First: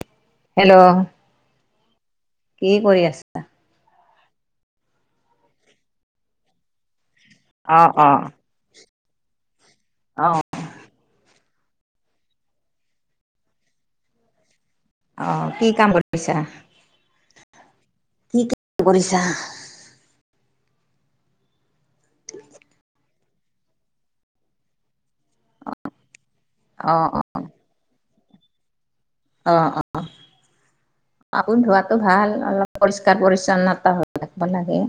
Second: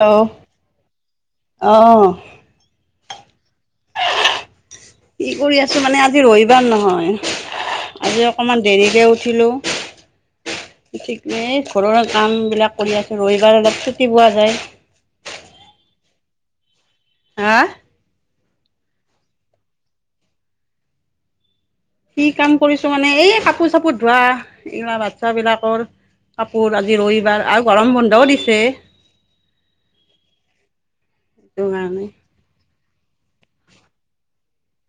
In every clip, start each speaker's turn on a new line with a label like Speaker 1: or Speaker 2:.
Speaker 1: অ।
Speaker 2: Hello.
Speaker 1: অ।
Speaker 2: কি কৰি আছা।
Speaker 1: কি কৰি আছো মানে আজি ৰবিবাৰ নহয়
Speaker 2: অ', অ',
Speaker 1: আজি অকমান দেৰিকে উঠিলো।
Speaker 2: অ।
Speaker 1: ঠিক এই ঘৰৰ কাম বিলাক কৰি আছো ৰবিবাৰ অলপ ছুটি পোৱা যায়।
Speaker 2: অহ কি কাম কৰিছা।
Speaker 1: হা।
Speaker 2: কি কাম কৰিছা।
Speaker 1: কি কাম কৰিছো মানে এই কাপোৰ চাপোৰ ধোৱা ইৰা বাচছা। চা বিলাকৰ কাপোৰ আজি
Speaker 2: অ', অ',
Speaker 1: ৰবিবাৰ আৰু গৰম বন্ধও দিছে।
Speaker 2: অ অ
Speaker 1: সেইটো
Speaker 2: আপোন ধোৱাতো
Speaker 1: কাৰণে
Speaker 2: ভাল অলপ। পৰিষ্কাৰ পৰিচ্ছন্নতা হৈ থাকিব লাগে।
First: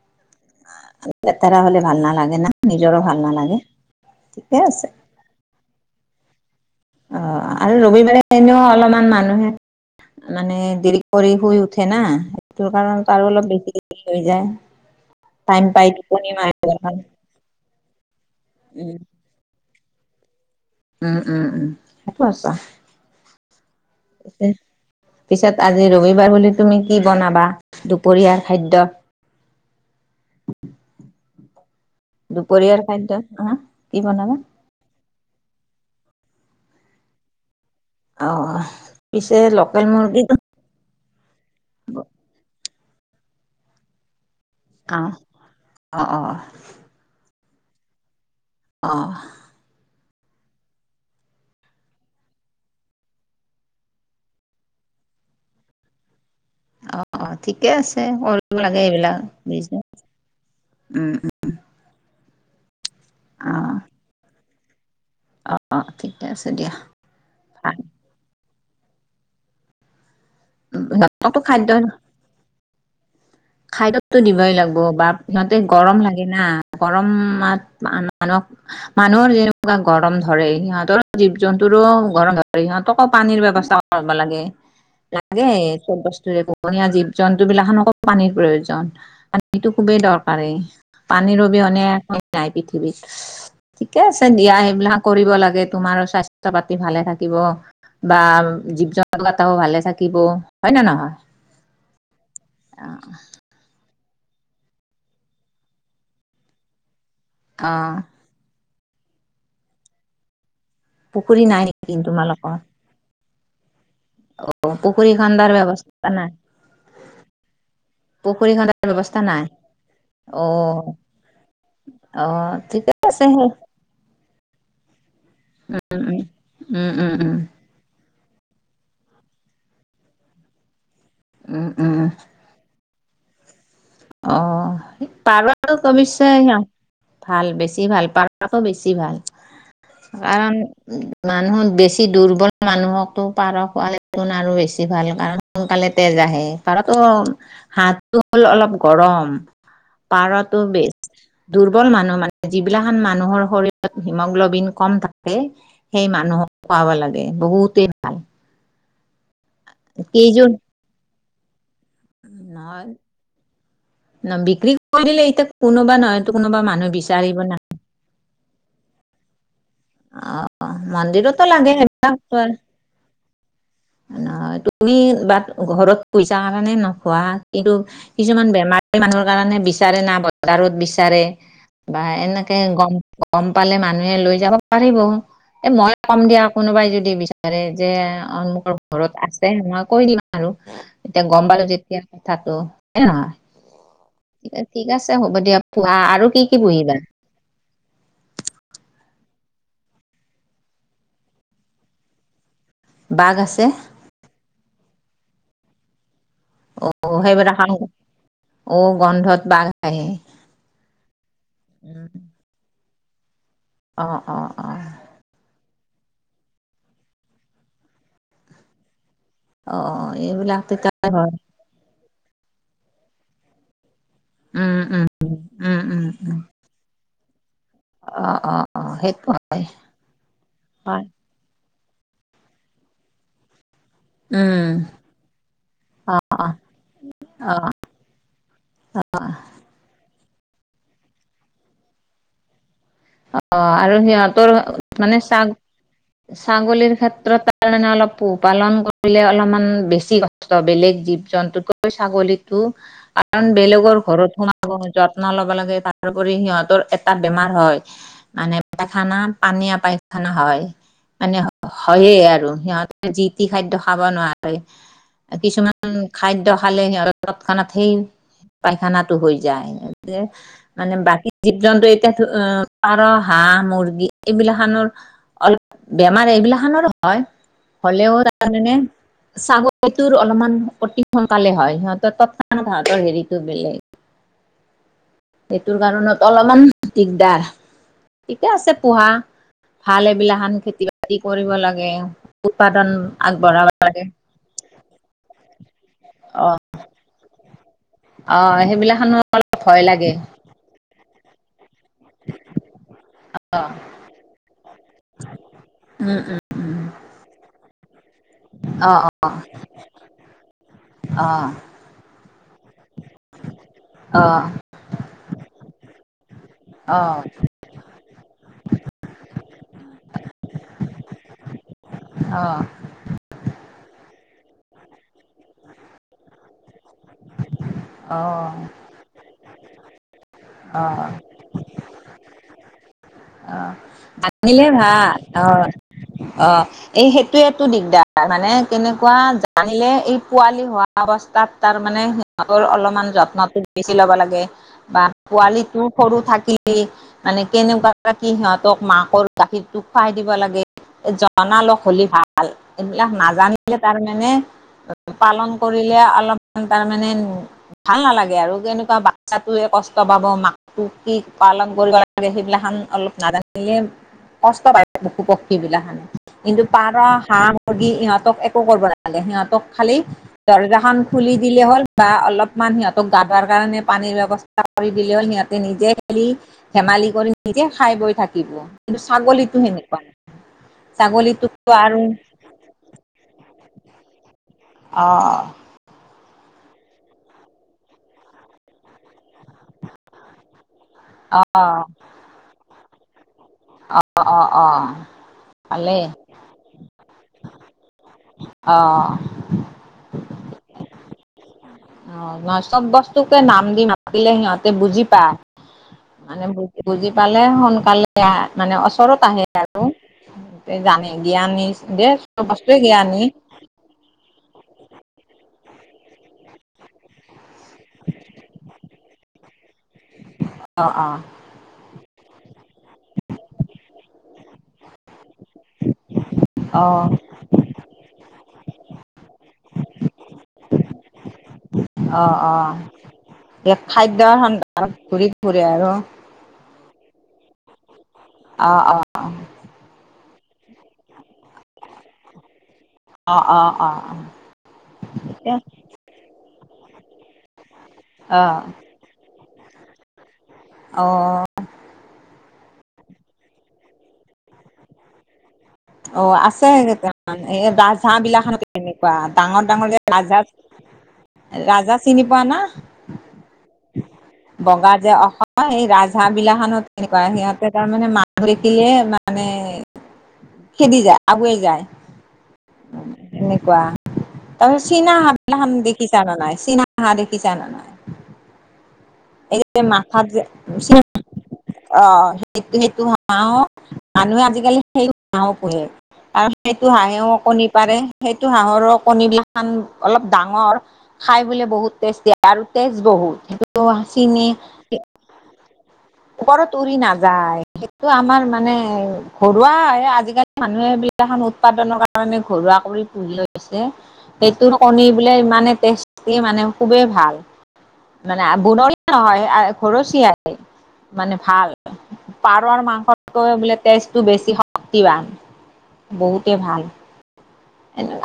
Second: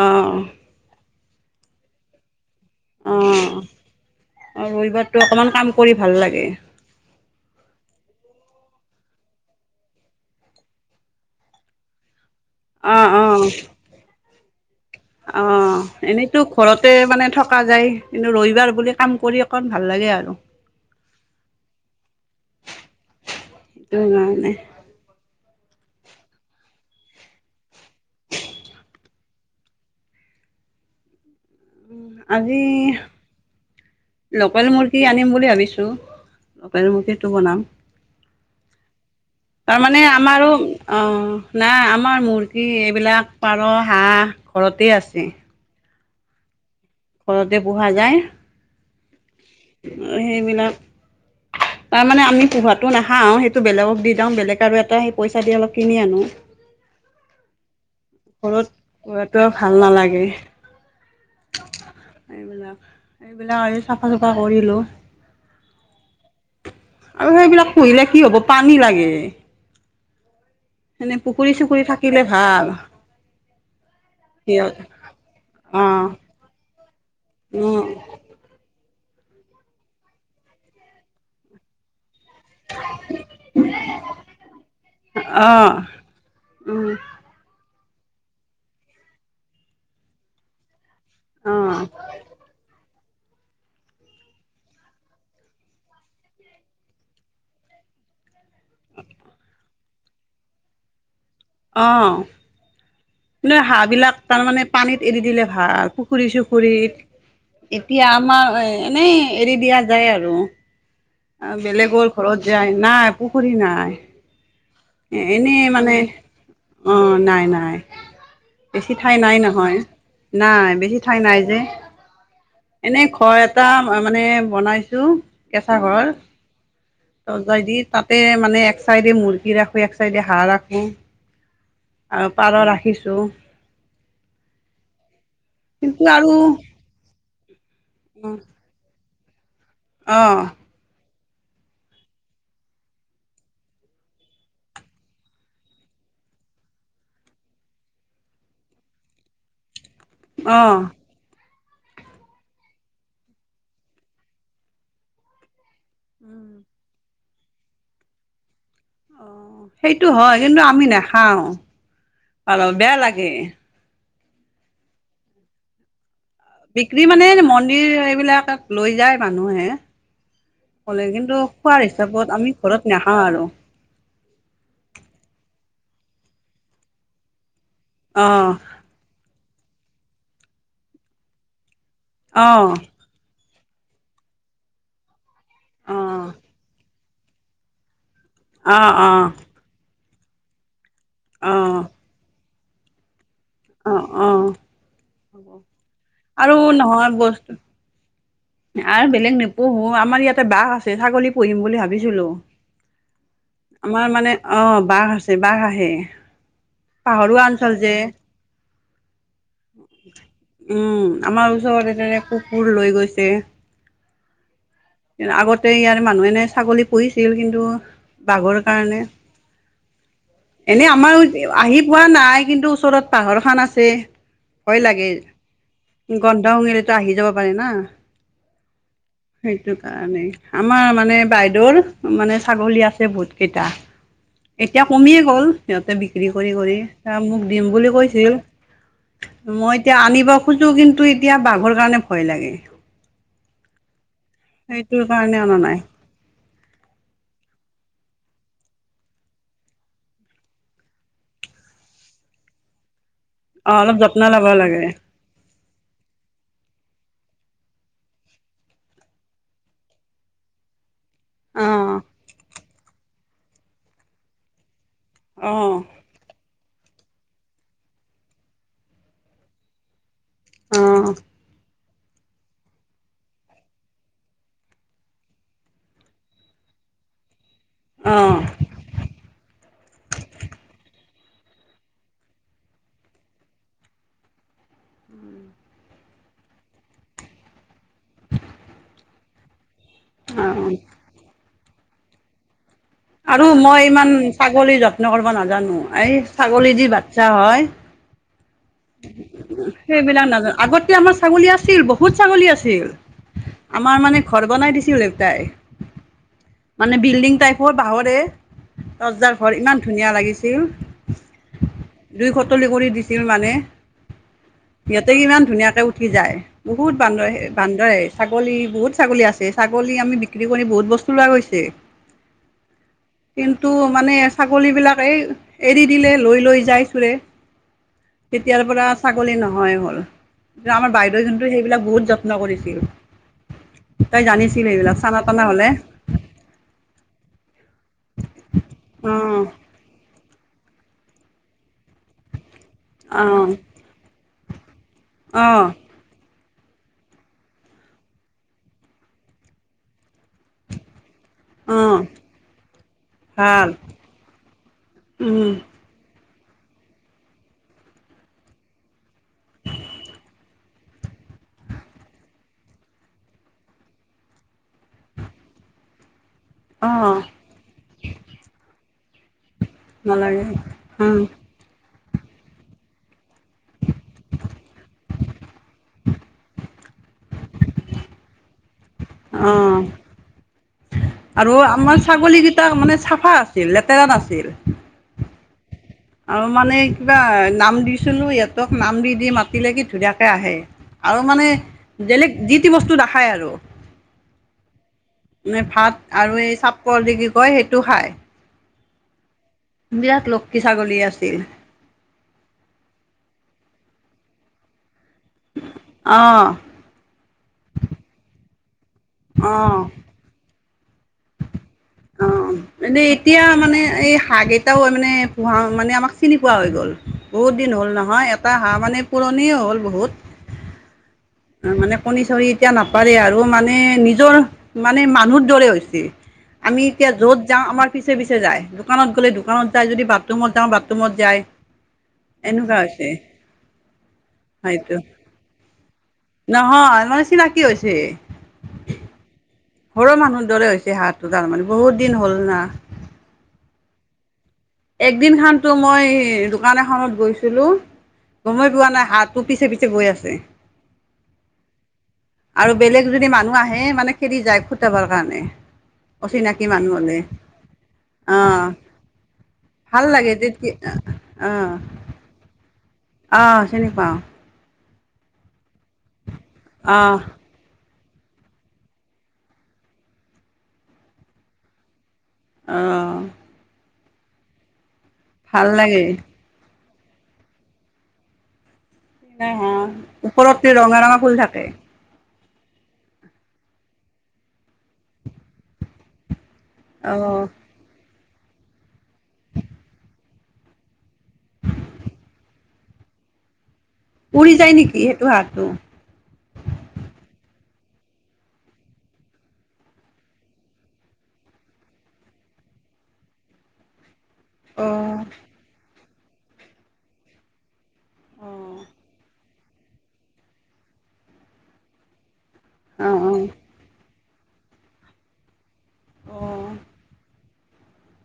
Speaker 1: অহঁ।
Speaker 2: বতাৰা হলে ভাল ন লাগে ন।
Speaker 1: অ আৰু
Speaker 2: আছে।
Speaker 1: ৰবিবাৰতো অকমান কাম কৰি ভাল লাগে।
Speaker 2: অ আৰু ৰবিবাৰে এনেও অলপমান মানুহে। মানে দেৰি কৰি শুই উঠে না সেইটো কাৰণ
Speaker 1: অ',
Speaker 2: আৰু
Speaker 1: অ',
Speaker 2: অলপ বেছি দেৰি হৈ যায়।
Speaker 1: অ
Speaker 2: টাইম পাই টোপনি
Speaker 1: এনেইতো
Speaker 2: মাৰিবৰ
Speaker 1: ঘৰতে
Speaker 2: কাৰণে।
Speaker 1: মানে থকা যায় কিন্তু ৰবিবাৰ
Speaker 2: উম,
Speaker 1: বুলি কাম কৰি অকণ। ভাল লাগে আৰু।
Speaker 2: উম উম উম একো আছা।
Speaker 1: ওমম [unintelligible]
Speaker 2: পিছত আজি ৰবিবাৰ বুলি তুমি কি বনাবা দুপৰীয়াৰ খাদ্য। [unintelligible]
Speaker 1: আজি
Speaker 2: দুপৰীয়াৰ খাদ্য আহ কি বনাবা
Speaker 1: লোকেল মুৰ্গী আনিম বুলি ভাবিছো। লকেল মুৰ্গীটো বনাম।
Speaker 2: অ পিছে লোকেল
Speaker 1: তাৰমানে
Speaker 2: মুৰ্গীটো
Speaker 1: আমাৰো অ নাই আমাৰ মোৰ। এইবিলাক পাৰ হাঁহ ঘৰতেই
Speaker 2: অ
Speaker 1: আছে।
Speaker 2: অ অ।
Speaker 1: ঘৰতে পোহা যায়।
Speaker 2: অঁ।
Speaker 1: ও হেইবেলাক। তাৰমানানে আমি পোহাতো নাখাও সেইটো বেলেগক দি যাওঁ বেলেগ আৰু এটা সেই পইচা দি অলপ কিনি আনো।
Speaker 2: অ অ ঠিকে আছে কৰিব
Speaker 1: ঘৰত
Speaker 2: লাগে এইবিলাক
Speaker 1: পোহাটো ভাল
Speaker 2: বিজনেচ
Speaker 1: নালাগে
Speaker 2: উম উ। [unintelligible]
Speaker 1: এইবিলাক এইবিলাক আৰু চাফা চুফা কৰিলো।
Speaker 2: অ অ ঠিকে আছে দিয়া
Speaker 1: আৰু সেইবিলাক
Speaker 2: ভাল।
Speaker 1: পুহিলে কি হ'ব পানী লাগে এনে
Speaker 2: সিহঁতকতো
Speaker 1: পুখুৰী চুখুৰী থাকিলে ভাল।
Speaker 2: খাদ্যটো দিবই
Speaker 1: সিহঁত
Speaker 2: লাগিব বা সিহঁতে গৰম
Speaker 1: অ',
Speaker 2: লাগে না। গৰমাত
Speaker 1: উম,
Speaker 2: মানক। মানুহৰ যেনেকুৱা গৰম ধৰে সিহঁতৰ জীৱ জন্তুৰো। ঘৰ সহঁতকো পানীৰ ব্যৱস্থা কৰিব লাগে। লাগে
Speaker 1: অ',
Speaker 2: চব বস্তুৰে পোহনীয়া
Speaker 1: উম,
Speaker 2: জীৱ -জন্তু বিলাখনকো পানীৰ প্ৰয়োজন, পানীতো খুবেই দৰকাৰেই। পানীৰ অবিহনে আমি নাই পৃথিৱীত।
Speaker 1: উ [inaudible]
Speaker 2: ঠিকে আছে দিয়া সেইবিলাক কৰিব লাগে তোমাৰো স্বাস্থ্য পাতি ভালে থাকিব বা জীৱ জন্তু কেটাও ভালে থাকিব হয় নে নহয়
Speaker 1: অ হাঁহ বিলাক তাৰমানে পানীত এৰি দিলে ভাল পুখুৰী চুখুৰীত
Speaker 2: অ
Speaker 1: এতিয়া আমাৰ এনেই এৰি দিয়া যায় আৰু
Speaker 2: পুখুৰী নাই নেকি
Speaker 1: বেলেগৰ ঘৰত
Speaker 2: তোমালোকৰ
Speaker 1: যায় নাই পুখুৰী নাই
Speaker 2: অ পুখুৰী
Speaker 1: এ
Speaker 2: খন্দাৰ
Speaker 1: এনেই মানে
Speaker 2: ব্যৱস্থা নাই
Speaker 1: অ নাই নাই
Speaker 2: পুখুৰী খন্দাৰ
Speaker 1: বেছি ঠাই
Speaker 2: ব্যৱস্থা
Speaker 1: নাই নহয়
Speaker 2: অ
Speaker 1: নাই বেছি ঠাই নাই যে
Speaker 2: অ ঠিকে
Speaker 1: এনেই
Speaker 2: আছে সেই
Speaker 1: ঘৰ এটা মানে বনাই কেঁচা ঘৰ
Speaker 2: উম উম
Speaker 1: ত
Speaker 2: উম
Speaker 1: যাইদি তাত তাতে মানে এক চাইডে মুৰ্গী ৰাখো এক চাইডে হাঁহ ৰাখো
Speaker 2: উম উম
Speaker 1: আৰু পাৰ ৰাখিছো য
Speaker 2: অ পাৰটো
Speaker 1: কিন্তু
Speaker 2: অৱশ্য
Speaker 1: আৰু
Speaker 2: স ভাল বেছি ভাল পাৰটো বেছি ভাল
Speaker 1: অ',
Speaker 2: কাৰণ উ মানুহত বেছি দুৰ্বল মানুহকো পাৰ পোৱালি আৰু বেছি ভাল কাৰণ সোনকালে তেজ আহে পাৰটো হাড়টো হ'ল অলপ গৰম
Speaker 1: অ'।
Speaker 2: পাৰটো
Speaker 1: অ',
Speaker 2: বে দুৰ্বল মানুহ মানে যিবিলাখন মানুহৰ শৰীৰত হিমগ্লবিন কম থাকে সেই মানুহক খোৱাব লাগে বহুতেই ভাল
Speaker 1: অ, সেইটো হয়
Speaker 2: কেইযোৰ
Speaker 1: কিন্তু আমি নেখাও। পাৰ বেয়া লাগে।
Speaker 2: না বিক্ৰী কৰিলে ইতিয়া কোনোবা নহয়
Speaker 1: বিক্ৰী মানে মন্দিৰ এইবিলাক লৈ যায় মানুহে। কলে
Speaker 2: মন্দিৰতো
Speaker 1: কিন্তু
Speaker 2: লাগে
Speaker 1: খোৱাৰ হিচাপত
Speaker 2: সেইবিলাক
Speaker 1: আমি ঘৰত নেখাও আৰু।
Speaker 2: নহয় তুমি বাট ঘৰত পইচা কাৰণে নোখোৱা কিন্তু কিছুমান
Speaker 1: অ',
Speaker 2: বেমাৰী মানুহৰ কাৰণে বি চাৰে না বজাৰত বিচাৰে বা এনেকে
Speaker 1: অ'।
Speaker 2: গ -গম পালে মানুহে লৈ যাব পাৰিব, এ মই কম
Speaker 1: অ',
Speaker 2: দিয়া কোনোবাই যদি বিচাৰে যে অমোকৰ
Speaker 1: অ',
Speaker 2: ঘৰত
Speaker 1: অ',
Speaker 2: আছে মই কৈ দিম আৰু এতিয়া গম পালো
Speaker 1: অ',
Speaker 2: যেতিয়া কথাটো।
Speaker 1: অ', অ'।
Speaker 2: এৰা। ঠিক আছে হ'ব দিয়া পোহা আৰু কি কি পুহিবা?
Speaker 1: নহয় বস্তু আৰু বেলেগ নোপোহো, আমাৰ ইয়াতে বাঘ আছে, ছাগলী পুহিম বুলি ভাবিছিলো।
Speaker 2: বাঘ আছে
Speaker 1: আমাৰ মানে অহ বাঘ আছে বাঘ আহে।
Speaker 2: অ
Speaker 1: পাহৰুৱা
Speaker 2: সেইবিলাক
Speaker 1: অঞ্চল যে।
Speaker 2: অ গন্ধত। বাঘ আহে
Speaker 1: উম আমাৰ ওচৰত তেনে কুকুৰ লৈ গৈছে।
Speaker 2: অ অ অ।
Speaker 1: আগতে ইয়াৰ মানুহ এনে ছাগলী পুহিছিল কিন্তু বাঘৰ কাৰণে
Speaker 2: অ এইবিলাক
Speaker 1: এনে
Speaker 2: তেতিয়া
Speaker 1: আমাৰ
Speaker 2: হয়
Speaker 1: আহি পোৱা নাই কিন্তু ওচৰত পাহৰ খান আছে।
Speaker 2: উম
Speaker 1: ভয়
Speaker 2: উম
Speaker 1: লাগে,
Speaker 2: উম, উম, উম।
Speaker 1: গন্ধ শুঙিলেতো আহি যাব। পাৰে না
Speaker 2: অ অ অ সেইটো।
Speaker 1: সেইটো কাৰণে আমাৰ
Speaker 2: হয়।
Speaker 1: মানে বাইদেউৰ মানে ছাগলী আছে বহুত কেইটা।
Speaker 2: উম,
Speaker 1: এতিয়া কমিয়ে গ'ল সিহঁতে বিক্ৰী কৰি কৰি, ত মোক
Speaker 2: অ',
Speaker 1: দিম বুলি কৈছিল। মই এতিয়া আনিব খোজো কিন্তু এতিয়া বাঘৰ কাৰণে ভয় লাগে।
Speaker 2: অ আৰু সিহঁতৰ
Speaker 1: সেইটোৰ
Speaker 2: মানে
Speaker 1: কাৰণে
Speaker 2: চাক
Speaker 1: অনা নাই
Speaker 2: ছাগলীৰ ক্ষেত্ৰত তাৰ মানে অলপ পোহপালন কৰিলে অলপমান বেছি কষ্ট বেলেগ জীৱ জন্তুকৈ ছাগলীটো কাৰণ
Speaker 1: অ অলপ
Speaker 2: বেলেগৰ
Speaker 1: যত্ন
Speaker 2: ঘৰত
Speaker 1: ল'ব লাগে
Speaker 2: সোমাব যত্ন ল'ব লাগে তাৰপৰি সিহঁতৰ এটা বেমাৰ হয় মানে বেটাখানা পানীয় পায়খানা হয় মানে
Speaker 1: অ
Speaker 2: হয়েই আৰু সিহঁতে যি টি খাদ্যয় খাব নোৱাৰে
Speaker 1: অ
Speaker 2: কিছুমান খাদ্য খালে সিহঁত তৎক্ষণাত সেই পাইখানাটো হৈ যায়। যে মানে বাকী জীৱ- জন্তু এতিয়া অ পাৰ, হাঁহ, মুৰ্গী এইবিলাখনৰ অলপ বেমাৰ এইবিলাখনৰো হয়। হ'লেও তাৰ মানে ছাগলটোৰ অলপমান অতি সোনকালে হয়, সিহঁতৰ তক্ষণ তাহতৰ হেৰিটো বেলেগ। সেইটোৰ কাৰণত অলপমান দিগদাৰ, ঠিকে আছে পোহা ভাল এইবিলাখান খেতি- বাতি কৰিব লাগে। ব
Speaker 1: আৰু মই ইমান ছাগলীৰ যত্ন কৰিব নাজানো, এই
Speaker 2: অ
Speaker 1: ছাগলী দি বাচ্ছা হয়
Speaker 2: অ সেইবিলাকখনো অলপ ভয় লাগে
Speaker 1: সেইবিলাক নাজা আগতে আমাৰ ছাগলী আছিল বহুত ছাগলী আছিল, আমাৰ মানে ঘৰ বনাই দিছিল দেউতাই।
Speaker 2: উম উম উম।
Speaker 1: মানে বিল্ডিং টাইপৰ বাঁহৰে।
Speaker 2: অ অ
Speaker 1: দজাৰ ঘৰ ইমান ধুনীয়া লাগিছিল,
Speaker 2: অ
Speaker 1: দুইশ উতলি কৰি দিছিল মানে।
Speaker 2: অ।
Speaker 1: সিহঁতে ইমান ধুনীয়াকে উঠি যায়, বহুত বান্দৰ আহে বান্দৰ আহে। ছাগলী বহুত ছাগলী আছে। ছাগলী আমি বিক্ৰী কৰি বহুত বস্তু লোৱা গৈছে।
Speaker 2: অঁ।
Speaker 1: কিন্তু মানে ছাগলীবিলাক এই এৰি দিলে, লৈ লৈ যায় চোৰে।
Speaker 2: অ
Speaker 1: কেতিয়াৰ পৰা ছাগলী নহয় হ'ল
Speaker 2: অ
Speaker 1: আমাৰ
Speaker 2: অ
Speaker 1: বাইদেউে যোনটো সেইবিলাক বহুত যত্ন কৰিছিল
Speaker 2: অহ
Speaker 1: তাই জানিছিল
Speaker 2: খাতিলে
Speaker 1: সেইবিলাক
Speaker 2: ভাল
Speaker 1: চানা তানা
Speaker 2: অহ
Speaker 1: হ'লে
Speaker 2: অহ এই সেইটোয়েটো দিগদাৰ মানে কেনেকুৱা
Speaker 1: অঁ
Speaker 2: জানিলে এই পোৱালি হোৱা অৱস্থাত তাৰমানে খাবৰ অলপমান
Speaker 1: অঁ
Speaker 2: যত্নত বেছি ল'ব লাগে বা
Speaker 1: অঁ
Speaker 2: পোৱালটো সৰু থাকিলে কি মানে কেনেকুৱা কি সিহঁতক মাকৰ গাখীৰটোক খুৱাই দিব লাগে। জানা অলপ
Speaker 1: অঁ
Speaker 2: হলি ভাল এইবিলাক
Speaker 1: ভাল
Speaker 2: নাজানিলে তাৰমানে পালন কৰিলে অলপ তাৰমানে ভাল নালাগে আৰু কেনেকুৱা বাচ্ছাতে কষ্ট পাব মাকোটো কি পালন কৰিব লাগে সেইবিলা খান অলপ নাজানিলে কষ্ট পায় পশু পক্ষী বিলাখান কিন্তু পাৰ
Speaker 1: অঁ
Speaker 2: হাঁহ মুৰ্গী ইহঁতক একো কৰিব নালাগে সিহঁতক খালি
Speaker 1: নালাগে
Speaker 2: দৰ্জা খ খুলি দিলে হ'ল বা অলপমান সিহঁতক গা ধোৱাৰ কাৰণে পানীৰ ব্যৱস্থা কৰি দিলে সিহঁতে নিজে খেলি ধেমালি কৰি এতিয়া খাই বৈ থাকিব কিন্তু ছাগলীতো
Speaker 1: অঁ
Speaker 2: সেনেকুৱা নাই
Speaker 1: আৰু আমাৰ ছাগলী কেইটা মানে চাফা আছিল লেতেৰা নাছিল
Speaker 2: অ
Speaker 1: আৰু মানে কিবা নাম দিছিলো সিহঁতক নাম দি দি মাতিলে কি ধুনীয়াকৈ আহে আৰু
Speaker 2: অ
Speaker 1: মানে বেলেগ যিতি বস্তু নেখায় আৰু
Speaker 2: অ অ অ
Speaker 1: নে ভাত
Speaker 2: ভালেই
Speaker 1: আৰু এই চাপকল যি যি কয় সেইটো খাই
Speaker 2: অহ
Speaker 1: বিৰাট লক্ষী ছাগলী আছিল।
Speaker 2: অহ ন চব বস্তুকে নাম দি মাতিলে সিহঁতে বুজি বা [unintelligible] মানে
Speaker 1: অঁ
Speaker 2: বু বুজি পালে সোনকালে মানে ওচৰত আহে
Speaker 1: অঁ
Speaker 2: আৰু জানে জ্ঞানী। দে চব
Speaker 1: অহ
Speaker 2: বস্তুৱে
Speaker 1: এনে
Speaker 2: জ্ঞানী
Speaker 1: এতিয়া মানে এই হাঁহ কেইটাও মানে পোহাৰ মানে আমাক চিনি পোৱা হৈ গ'ল। বহুত দিন হ'ল নহয় এটা হাঁহ মানে পুৰণি হ'ল বহুত
Speaker 2: অ অ
Speaker 1: মানে কণী চনি এতিয়া নাপাৰে আৰু মানে নিজৰ মানে মানুহৰ দৰে হৈছে।
Speaker 2: অ
Speaker 1: আমি এতিয়া যত যাওঁ আমাৰ পিছে পিছে যায়, দোকানত গ'লে দোকানত যায় যদি বাথৰুমত যাওঁ বাথৰুমত যায়।
Speaker 2: অ অ
Speaker 1: এনেকুৱা হৈছে
Speaker 2: এই খাদ্যৰ সন্ধানত ঘূৰি ফুৰে আৰু।
Speaker 1: অ [unintelligible] চিনাকি হৈছে।
Speaker 2: অ অ
Speaker 1: ঘৰৰ মানুহৰ দৰে হৈছে হাঁহটো তাৰমানে বহুত দিন হ'ল না।
Speaker 2: অঁহ অঁহ
Speaker 1: একদিন খান তো মই দোকান এখনত গৈছিলো গমেই পোৱা নাই হাত তোৰ পিছে পিছে বৈ আছে
Speaker 2: অহ
Speaker 1: আৰু বেলেগ যদি মানুহ আহে মানে খেদি যায় খুটাবৰ কাৰণে-
Speaker 2: অহ
Speaker 1: অচিনাকি
Speaker 2: আছে
Speaker 1: মানুহ হ'লে
Speaker 2: কেইটামান এই ৰাজহাঁহ বিলাক
Speaker 1: অ'।
Speaker 2: তেনেকুৱা ডাঙৰ ডাঙৰ যে
Speaker 1: ভাল লাগে তেতিয়া
Speaker 2: ৰাজহাঁহ- ৰাজহাঁহ চিনি পোৱা না?
Speaker 1: অহ চিনি পাওঁ।
Speaker 2: বগা যে অসমৰ সেই ৰাজহাঁহ বিলা খনত
Speaker 1: অঁ
Speaker 2: তেনেকুৱা সিহঁতে - মানে মানুহ দেখিলে মানে খেদি যায় আগুৱাই যায়।
Speaker 1: অঁ
Speaker 2: সেনেকোৱা তাৰ পিছত চীনা হাহঁ
Speaker 1: ভাল
Speaker 2: বিলাখান
Speaker 1: লাগে
Speaker 2: দেখিছা নাই? চীনা- হাঁহ দেখিছা নাই?
Speaker 1: নাই
Speaker 2: এই
Speaker 1: হাঁহ
Speaker 2: মাথাত যে
Speaker 1: ওপৰতে ৰঙা ৰঙা ফুল থাকে
Speaker 2: অহ সেইটো সেইটো হাঁহও মানুহে আজিকালি সেই হাঁহ ও পুহে আৰু- সেইটো
Speaker 1: অঁ
Speaker 2: হাঁহেও কণী পাৰে সেইটো হাঁহৰো কণী গিলাকান অলপ ডাঙৰ খাই বোলে বহুত টেষ্ট দিয়ে আৰু তেজ বহ- [unintelligible]
Speaker 1: উৰি যায় নেকি সেইটো হাঁহটো?
Speaker 2: ওপৰত উৰি নাযায় সেইটো আমাৰ মানে ঘৰুৱা হয় আজিকালি মানুহে য়াখন উৎপাদনৰ কাৰণে ঘৰুৱা কৰি পুহি লৈছে সেইটো কণী
Speaker 1: অঁ
Speaker 2: বোলে ইমানে টেষ্টি মানে খুবেই ভাল। মানে
Speaker 1: অঁ
Speaker 2: বনৰিয়া নহয় আৰু ঘৰচীয়া মানে ভাল। পাৰৰ
Speaker 1: অঁ অঁ
Speaker 2: মাংসকৈ বোলে তেজটো বেছি শক্তিৱান বহুতে
Speaker 1: অঁ
Speaker 2: ভাল।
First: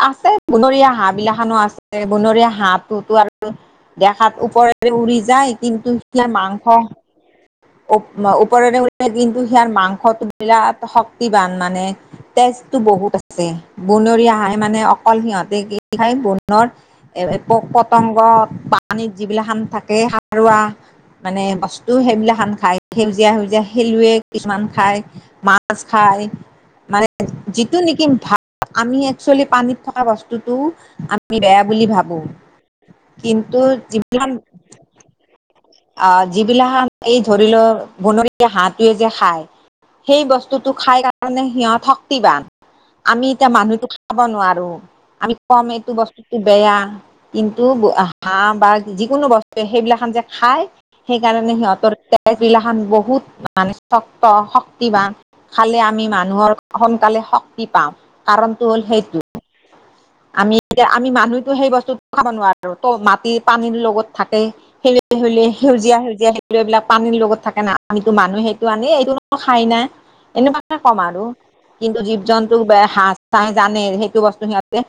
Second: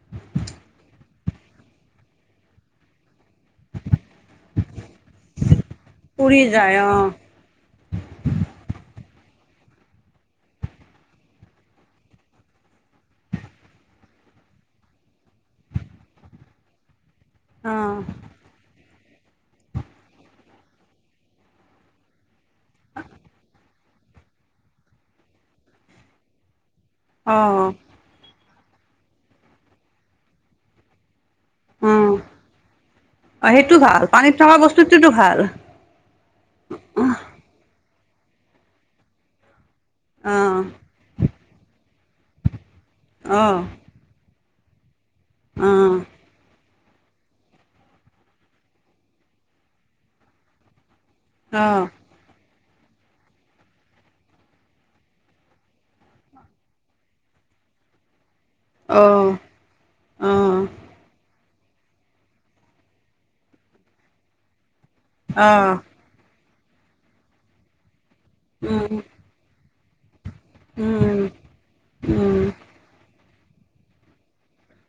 Speaker 2: আছে বনৰীয়া হাঁহ বিলাকানো আছে বনৰীয়া হাঁহ টোতো আৰু- দেখাত ওপৰেৰে উৰি যায় কিন্তু সেয়া
Speaker 1: উৰি যায়
Speaker 2: মাংস-
Speaker 1: অঁ
Speaker 2: উপম উপৰেৰে উৰি কিন্তু সেয়া মাংসটো বিৰাট শক্তিবান মানে তেজ টো বহুত আছে বনৰীয়া খাই মানে অকল সিহঁতে কি খাই বনৰ- পুক -
Speaker 1: অঁ
Speaker 2: পতংগ পানীত যিবিলাকখান থাকে সাৰুৱা- মানে বস্তু সেইবিলাক সান খাই সেউজীয়া সেউজীয়া- খেলুৱে কিছুমান খায় মাছ খায় মানে
Speaker 1: অঁ অঁ
Speaker 2: যিটো নেকি ভাল- আমি একচুৱেলি পানীত থকা বস্তুটো- আমি বেয়া বুলি ভাবো
Speaker 1: অঁ
Speaker 2: কিন্তু
Speaker 1: সেইটো ভাল পানীত থকা বস্তুটোতো ভাল
Speaker 2: [unintelligible] অ যিবিলাক হাঁহ
Speaker 1: অঁ
Speaker 2: এই ধৰি লোৱা বনৰীয়া হাঁহটোৱে যে খায়- সেই
Speaker 1: অঁ
Speaker 2: বস্তুটো খাই কাৰণে সিহঁত শক্তিবান আমি এতিয়া
Speaker 1: অঁ
Speaker 2: মানুহতো খাব নোৱাৰো। আৰু আমি কম এইটো
Speaker 1: অঁ
Speaker 2: বস্তুটো বেয়া কিন্তু হাঁহ বা যিকোনো বস্তু সেইবিলাকন যে খাই- সেই কাৰণে
Speaker 1: অঁ
Speaker 2: সিহঁতৰ [unintelligible] বহুত মানে শক্ত শক্তিবান খালে আমি মানুহৰ সোনকালে শক্তি- কাৰণ হল সেইটো আমি
Speaker 1: অঁ
Speaker 2: এতিয়া আমি মানু- টোতো সেই বস্তু খাব নোৱাৰো ত মাটি পানীৰ লগত থাকেই [unintelligible]
Speaker 1: অঁ
Speaker 2: সেউজীয়া সেউজীয়া সেলোৱৈ বিলাক পানীৰ লগত থাকে না আমি- ত মানুহ সেইটো আনি
Speaker 1: উম
Speaker 2: এইটো খাই না এনেকুৱাে ক'ম
Speaker 1: উম
Speaker 2: আৰু কিন্তু জীৱ
Speaker 1: উম
Speaker 2: জন্তুক [unintelligible] চাঁ জানে সেইটো বস্তু সিহঁত-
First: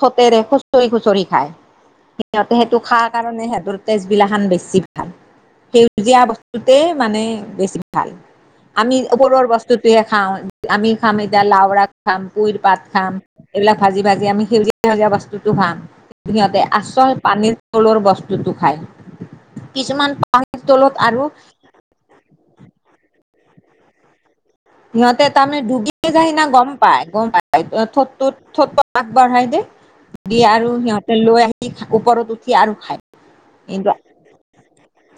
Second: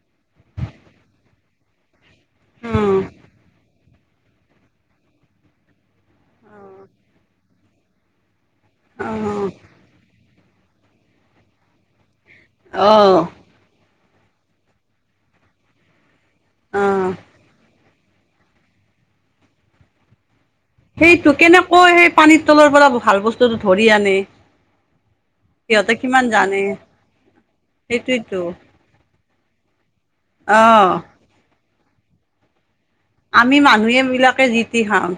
Speaker 2: থতেৰে খুচৰি খুচৰি খায় সিহঁতে সেইটো
Speaker 1: উম
Speaker 2: খা কাৰণে সিহঁতৰ- তেজবিলাখান বেছি ভাল সেউজীয়া
Speaker 1: অঁ
Speaker 2: বস্তুতে মানে বেছি ভাল আমি
Speaker 1: অ
Speaker 2: ওপৰৰ বস্তুটোহে খাওঁ আমি খাম এতিয়া লাওৰা খাম কুইৰ পাত
Speaker 1: অ
Speaker 2: খাম এইবিলাক ভাজি ভাজি আমি সেউজীয়া সেউজীয়া বস্তুটো খাম সিহঁতে
Speaker 1: অ',
Speaker 2: আচল পানীৰ তলৰ বস্তুটো খাই কিছুমান পানীৰ তলত আৰু
Speaker 1: সেইটো কেনেকৈ সেই পানীৰ তলৰ পৰা ভাল বস্তুটো ধৰি আনে
Speaker 2: সিহঁতে তাৰমানে
Speaker 1: সিহঁতে
Speaker 2: ডুবি
Speaker 1: কিমান
Speaker 2: যায় না
Speaker 1: জানে
Speaker 2: গম পায় গম পায় থত
Speaker 1: সেইটোৱেতো
Speaker 2: থত আগবঢ়াই দে দি
Speaker 1: অ
Speaker 2: আৰু সিহঁতে লৈ আহি ওপৰত উঠি আৰু খায়।
Speaker 1: আমি
Speaker 2: কিন্তু
Speaker 1: মানুহে বিলাকে জিতি খাওঁ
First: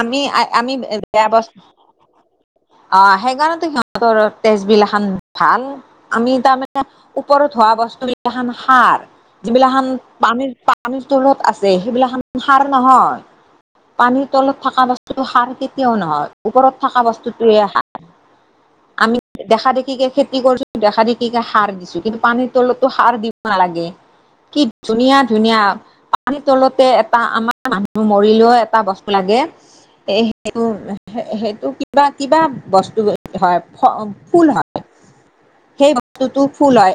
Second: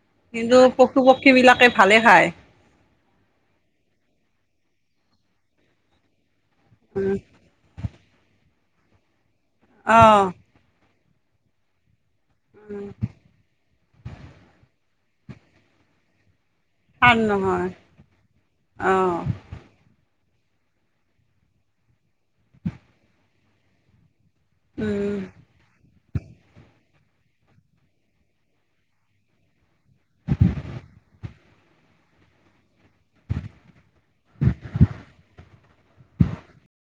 Speaker 2: আমি
Speaker 1: কিন্তু পশু পক্ষী বিলাকে ভালে খায়।
Speaker 2: অ সেইকাৰণে টো সিহঁতৰ তেজ বিলখান ভাল আমি তাৰমানে ওপৰত হোৱা বস্তু বিলাক যিলা খান সাৰ যিবিলা খান
Speaker 1: অ
Speaker 2: পানীৰ পানীৰ তলত আছে সেইবিলা খান সাৰ নহয় পানীৰ তলত থকা বস্তুটো সাৰ কেতিয়াও নহয়। ওপৰত থকা
Speaker 1: ভাল
Speaker 2: বস্তুটো হে
Speaker 1: নহয়
Speaker 2: সাৰ
Speaker 1: অ
Speaker 2: আমি দেখা দেখিকে খেতি কি কৰিছো দেখা দেখি কে সাৰ দিছো কিন্তু পানীৰ তলতো সাৰ দিব নালাগে কি ধুনীয়া
Speaker 1: উম
Speaker 2: ধুনীয়া পানী তলতে এটা আমাৰ মানুহ মৰিলেও এটা বস্তু লাগে এ সেইটো সেইটো কিবা কিবা বস্তু হয় ফুল হয় সেই বস্তুটো ফুল হয়